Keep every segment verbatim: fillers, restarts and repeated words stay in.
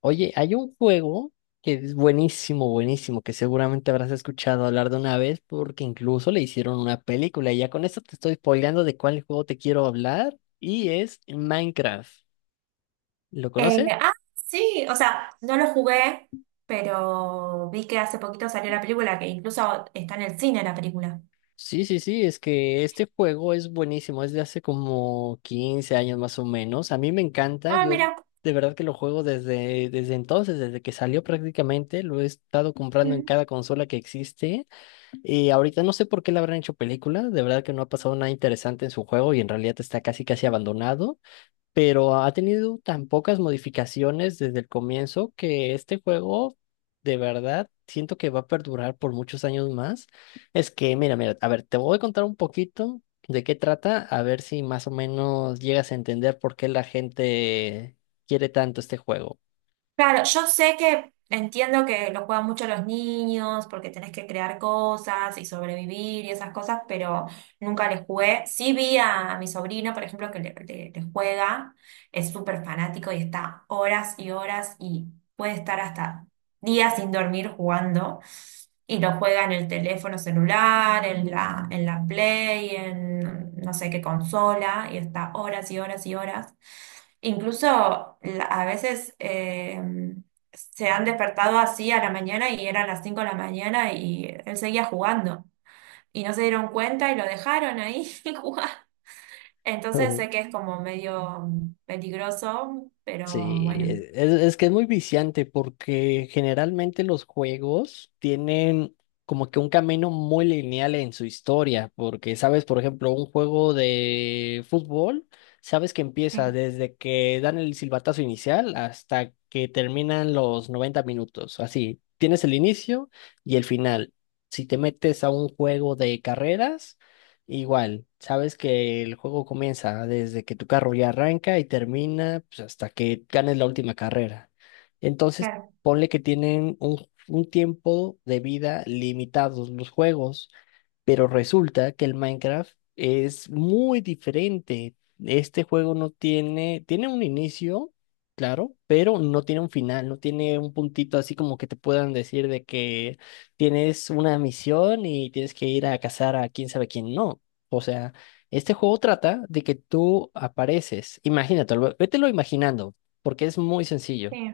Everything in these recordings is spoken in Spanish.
Oye, hay un juego que es buenísimo, buenísimo, que seguramente habrás escuchado hablar de una vez porque incluso le hicieron una película, y ya con esto te estoy spoileando de cuál juego te quiero hablar, y es Minecraft. ¿Lo Eh, conoces? Ah, sí, o sea, no lo jugué, pero vi que hace poquito salió la película, que incluso está en el cine la película. Sí, sí, sí, es que este juego es buenísimo, es de hace como quince años más o menos. A mí me encanta. Ah, Yo mira. de verdad que lo juego desde, desde entonces, desde que salió prácticamente. Lo he estado comprando en cada consola que existe. Y ahorita no sé por qué le habrán hecho película, de verdad que no ha pasado nada interesante en su juego y en realidad está casi casi abandonado, pero ha tenido tan pocas modificaciones desde el comienzo que este juego de verdad siento que va a perdurar por muchos años más. Es que, mira, mira, a ver, te voy a contar un poquito de qué trata, a ver si más o menos llegas a entender por qué la gente quiere tanto este juego. Claro, yo sé que entiendo que lo juegan mucho los niños porque tenés que crear cosas y sobrevivir y esas cosas, pero nunca les jugué. Sí vi a mi sobrino, por ejemplo, que le, le- le juega, es súper fanático y está horas y horas y puede estar hasta días sin dormir jugando. Y lo juega en el teléfono celular, en la, en la Play, en no sé qué consola, y está horas y horas y horas. Incluso la- a veces eh, se han despertado así a la mañana y eran las cinco de la mañana y él seguía jugando. Y no se dieron cuenta y lo dejaron ahí jugar. Entonces sé que es como medio mm, peligroso, pero Sí, bueno. e- es, es que es muy viciante, porque generalmente los juegos tienen como que un camino muy lineal en su historia, porque sabes, por ejemplo, un juego de fútbol, sabes que empieza Sí, desde que dan el silbatazo inicial hasta que terminan los noventa minutos. Así, tienes el inicio y el final. Si te metes a un juego de carreras, igual, sabes que el juego comienza desde que tu carro ya arranca y termina, pues, hasta que ganes la última carrera. Entonces, claro, ponle que tienen un, un tiempo de vida limitados los juegos. Pero resulta que el Minecraft es muy diferente. Este juego no tiene, tiene un inicio, claro, pero no tiene un final, no tiene un puntito así como que te puedan decir de que tienes una misión y tienes que ir a cazar a quién sabe quién. No. O sea, este juego trata de que tú apareces. Imagínatelo, vételo imaginando, porque es muy sencillo. sí,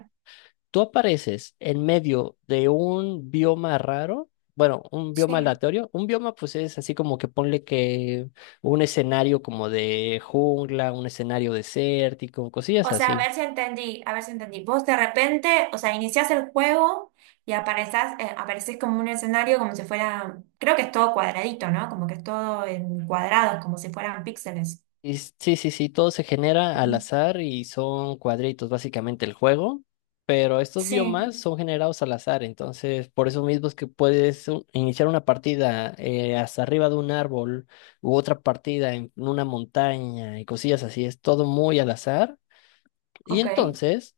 Tú apareces en medio de un bioma raro, bueno, un bioma sí. aleatorio. Un bioma, pues, es así como que ponle que un escenario como de jungla, un escenario desértico, cosillas O sea, a así. ver si entendí, a ver si entendí. Vos de repente, o sea, iniciás el juego y aparezás, eh, aparecés como un escenario como si fuera, creo que es todo cuadradito, ¿no? Como que es todo en cuadrados, como si fueran píxeles. Y s- sí, sí, sí, todo se genera al Ujú. azar y son cuadritos básicamente el juego, pero estos Sí, biomas son generados al azar, entonces por eso mismo es que puedes u- iniciar una partida eh, hasta arriba de un árbol u otra partida en una montaña y cosillas así. Es todo muy al azar. Y ok. entonces,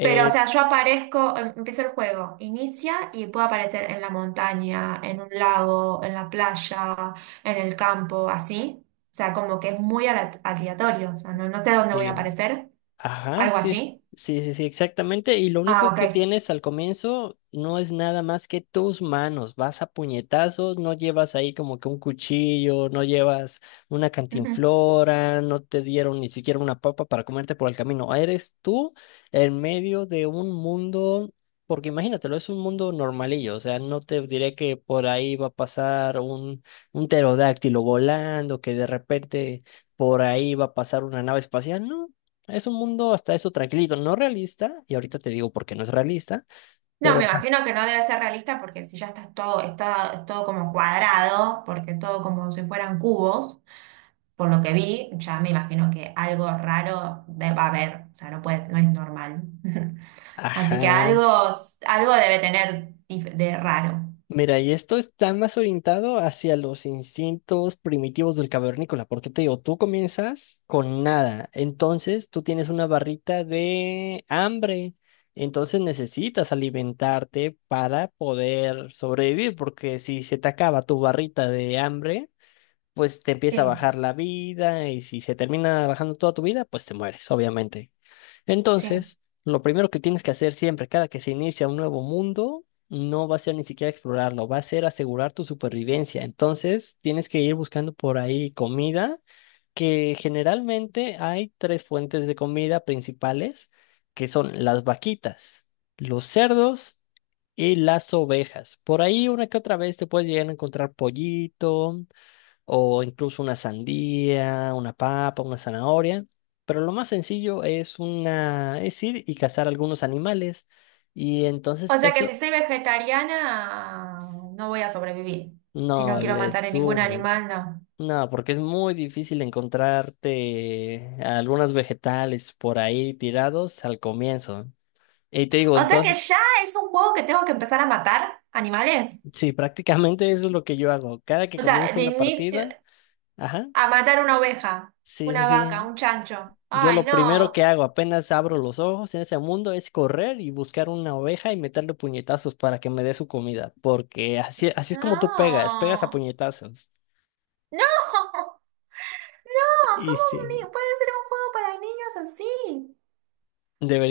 Pero, o sea, yo aparezco, em- empieza el juego, inicia y puedo aparecer en la montaña, en un lago, en la playa, en el campo, así. O sea, como que es muy ala- aleatorio, o sea, no, no sé dónde voy a sí. aparecer, Ajá, algo sí, así. sí, sí, sí, exactamente. Y lo Ah, único que ok. tienes al comienzo no es nada más que tus manos. Vas a puñetazos, no llevas ahí como que un cuchillo, no llevas una cantinflora, no te dieron ni siquiera una papa para comerte por el camino. Eres tú en medio de un mundo, porque imagínatelo, es un mundo normalillo. O sea, no te diré que por ahí va a pasar un, un pterodáctilo volando, que de repente por ahí va a pasar una nave espacial. No. Es un mundo hasta eso tranquilito, no realista, y ahorita te digo por qué no es realista, No, pero me ajá. imagino que no debe ser realista porque si ya está todo, está, es todo como cuadrado, porque todo como si fueran cubos, por lo que vi, ya me imagino que algo raro de- va a haber, o sea, no puede, no es normal. Así que Ajá. algo, algo debe tener dif- de raro. Mira, y esto está más orientado hacia los instintos primitivos del cavernícola, porque te digo, tú comienzas con nada, entonces tú tienes una barrita de hambre, entonces necesitas alimentarte para poder sobrevivir, porque si se te acaba tu barrita de hambre, pues te empieza a Sí, bajar la vida, y si se termina bajando toda tu vida, pues te mueres, obviamente. sí. Entonces, lo primero que tienes que hacer siempre, cada que se inicia un nuevo mundo, no va a ser ni siquiera explorarlo, va a ser asegurar tu supervivencia. Entonces, tienes que ir buscando por ahí comida, que generalmente hay tres fuentes de comida principales, que son las vaquitas, los cerdos y las ovejas. Por ahí una que otra vez te puedes llegar a encontrar pollito, o incluso una sandía, una papa, una zanahoria. Pero lo más sencillo es una, es ir y cazar algunos animales. Y O entonces sea que eso si soy vegetariana, no voy a sobrevivir. Si no no quiero les matar a ningún sufres. animal, no. No, porque es muy difícil encontrarte algunos vegetales por ahí tirados al comienzo. Y te digo, O sea que entonces, ya es un juego que tengo que empezar a matar animales. sí, prácticamente eso es lo que yo hago. Cada que O sea, comienza de una inicio. partida, ajá, A matar una oveja, sí, sí, una vaca, sí. un chancho. Yo Ay, lo primero no. que hago apenas abro los ojos en ese mundo es correr y buscar una oveja y meterle puñetazos para que me dé su comida, porque así, así es como tú pegas, pegas a No. puñetazos. No. No, Y ¿cómo un sí, ni- puede ser un juego para niños así?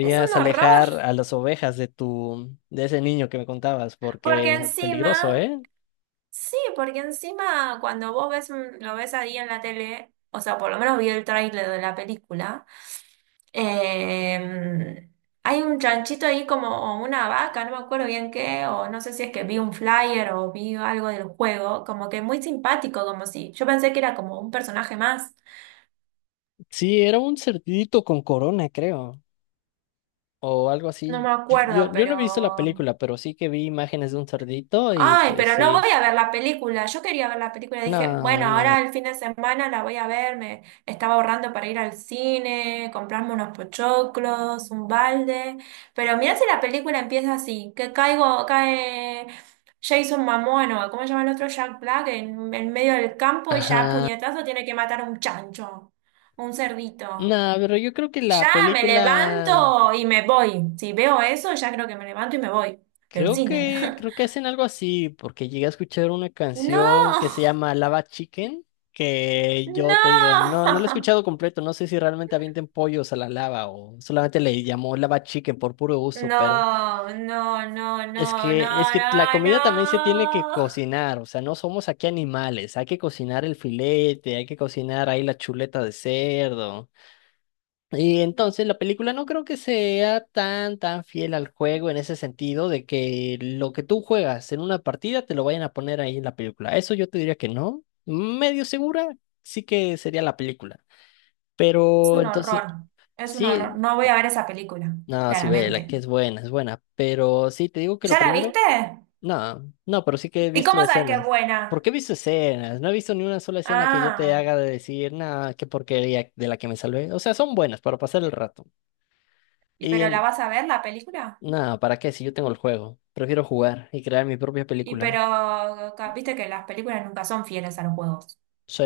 Es un horror. alejar a las ovejas de tu, de ese niño que me contabas, Porque porque peligroso, encima, ¿eh? sí, porque encima cuando vos ves un- lo ves ahí en la tele, o sea, por lo menos vi el tráiler de la película. Eh, Hay un chanchito ahí como una vaca, no me acuerdo bien qué, o no sé si es que vi un flyer o vi algo del juego, como que muy simpático, como si yo pensé que era como un personaje más, Sí, era un cerdito con corona, creo, o algo no me así. acuerdo, Yo, yo no he visto la pero, película, pero sí que vi imágenes de un cerdito y ay, pues pero no sí. voy a ver la película. Yo quería ver la película. Dije, No, bueno, no. ahora el fin de semana la voy a ver. Me estaba ahorrando para ir al cine, comprarme unos pochoclos, un balde. Pero mirá si la película empieza así, que caigo, cae Jason Mamón o ¿cómo se llama el otro? Jack Black en, en medio del campo y ya a Ajá. puñetazo tiene que matar a un chancho, un cerdito. Nada, pero yo creo que Ya la me película, levanto y me voy. Si veo eso, ya creo que me levanto y me voy del creo cine. que, creo que hacen algo así, porque llegué a escuchar una canción No. que se llama Lava Chicken, que yo te digo, No, no, no la he escuchado completo, no sé si realmente avienten pollos a la lava o solamente le llamó Lava Chicken por puro gusto, pero no, no, no, no, es no, que, es que la no, comida también se tiene que no. cocinar, o sea, no somos aquí animales, hay que cocinar el filete, hay que cocinar ahí la chuleta de cerdo. Y entonces la película no creo que sea tan tan fiel al juego en ese sentido de que lo que tú juegas en una partida te lo vayan a poner ahí en la película. Eso yo te diría que no. Medio segura sí que sería la película. Es Pero un entonces horror, es un horror. sí, No voy a ver esa película, no, sí ve la claramente. que es buena, es buena, pero sí te digo que lo ¿Ya la primero, viste? no, no, pero sí que he ¿Y visto cómo sabes que es escenas. ¿Por buena? qué he visto escenas? No he visto ni una sola escena que yo te Ah, haga de decir, nada, qué porquería de la que me salvé. O sea, son buenas para pasar el rato. ¿y Y pero la en- vas a ver la película? nada, ¿para qué? Si yo tengo el juego. Prefiero jugar y crear mi propia Y película. pero ca- viste que las películas nunca son fieles a los juegos. Sí,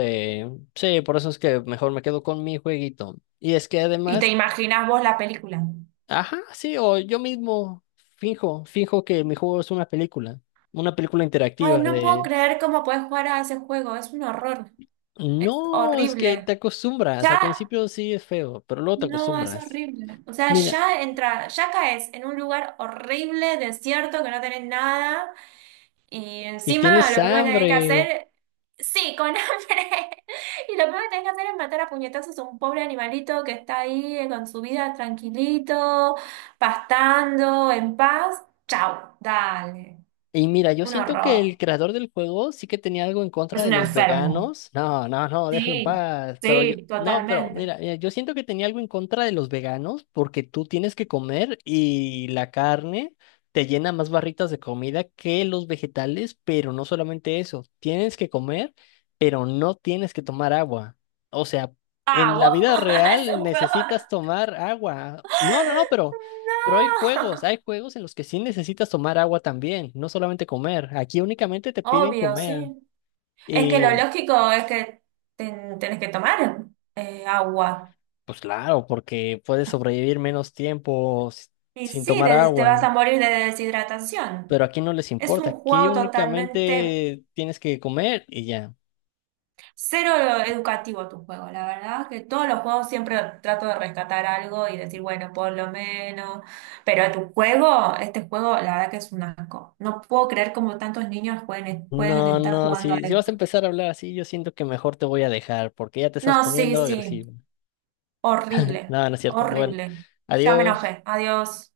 sí, por eso es que mejor me quedo con mi jueguito. Y es que ¿Y te además, imaginas vos la película? ajá, sí, o yo mismo finjo, finjo que mi juego es una película, una película interactiva Ay, no puedo de... creer cómo puedes jugar a ese juego, es un horror, es No, es que te horrible. acostumbras. Ya. Al principio sí es feo, pero luego te No, es acostumbras. horrible. O sea, Mira, ya entra, ya caes en un lugar horrible, desierto, que no tenés nada, y y encima tienes lo primero que tenés que hambre. hacer, sí, con hambre. Y lo primero que tenés que hacer es matar a puñetazos a un pobre animalito que está ahí eh, con su vida tranquilito, pastando, en paz. Chau, dale. Y mira, yo Un siento que el horror. creador del juego sí que tenía algo en contra Es de un los enfermo. veganos. No, no, no, déjalo en Sí, paz. Pero yo, sí, no, pero totalmente. mira, mira, yo siento que tenía algo en contra de los veganos porque tú tienes que comer y la carne te llena más barritas de comida que los vegetales, pero no solamente eso, tienes que comer, pero no tienes que tomar agua. O sea, Ah, en la wow, vida es real un juego. necesitas tomar agua. No, no, no, pero... Pero hay juegos, No. hay juegos en los que sí necesitas tomar agua también, no solamente comer. Aquí únicamente te piden Obvio, comer. sí. Es que lo Y lógico es que ten- tenés que tomar eh, agua. pues claro, porque puedes sobrevivir menos tiempo s- Y sin sí, tomar des- te agua. vas a morir de deshidratación. Pero aquí no les Es importa, un aquí juego totalmente únicamente tienes que comer y ya. cero educativo tu juego, la verdad. Que todos los juegos siempre trato de rescatar algo y decir, bueno, por lo menos. Pero tu juego, este juego, la verdad que es un asco. No puedo creer cómo tantos niños pueden, pueden No, estar no, jugando a si, si vas a esto. empezar a hablar así, yo siento que mejor te voy a dejar porque ya te estás No, sí, poniendo sí. agresivo. Horrible, No, no es cierto. Bueno, horrible. Ya me adiós. enojé. Adiós.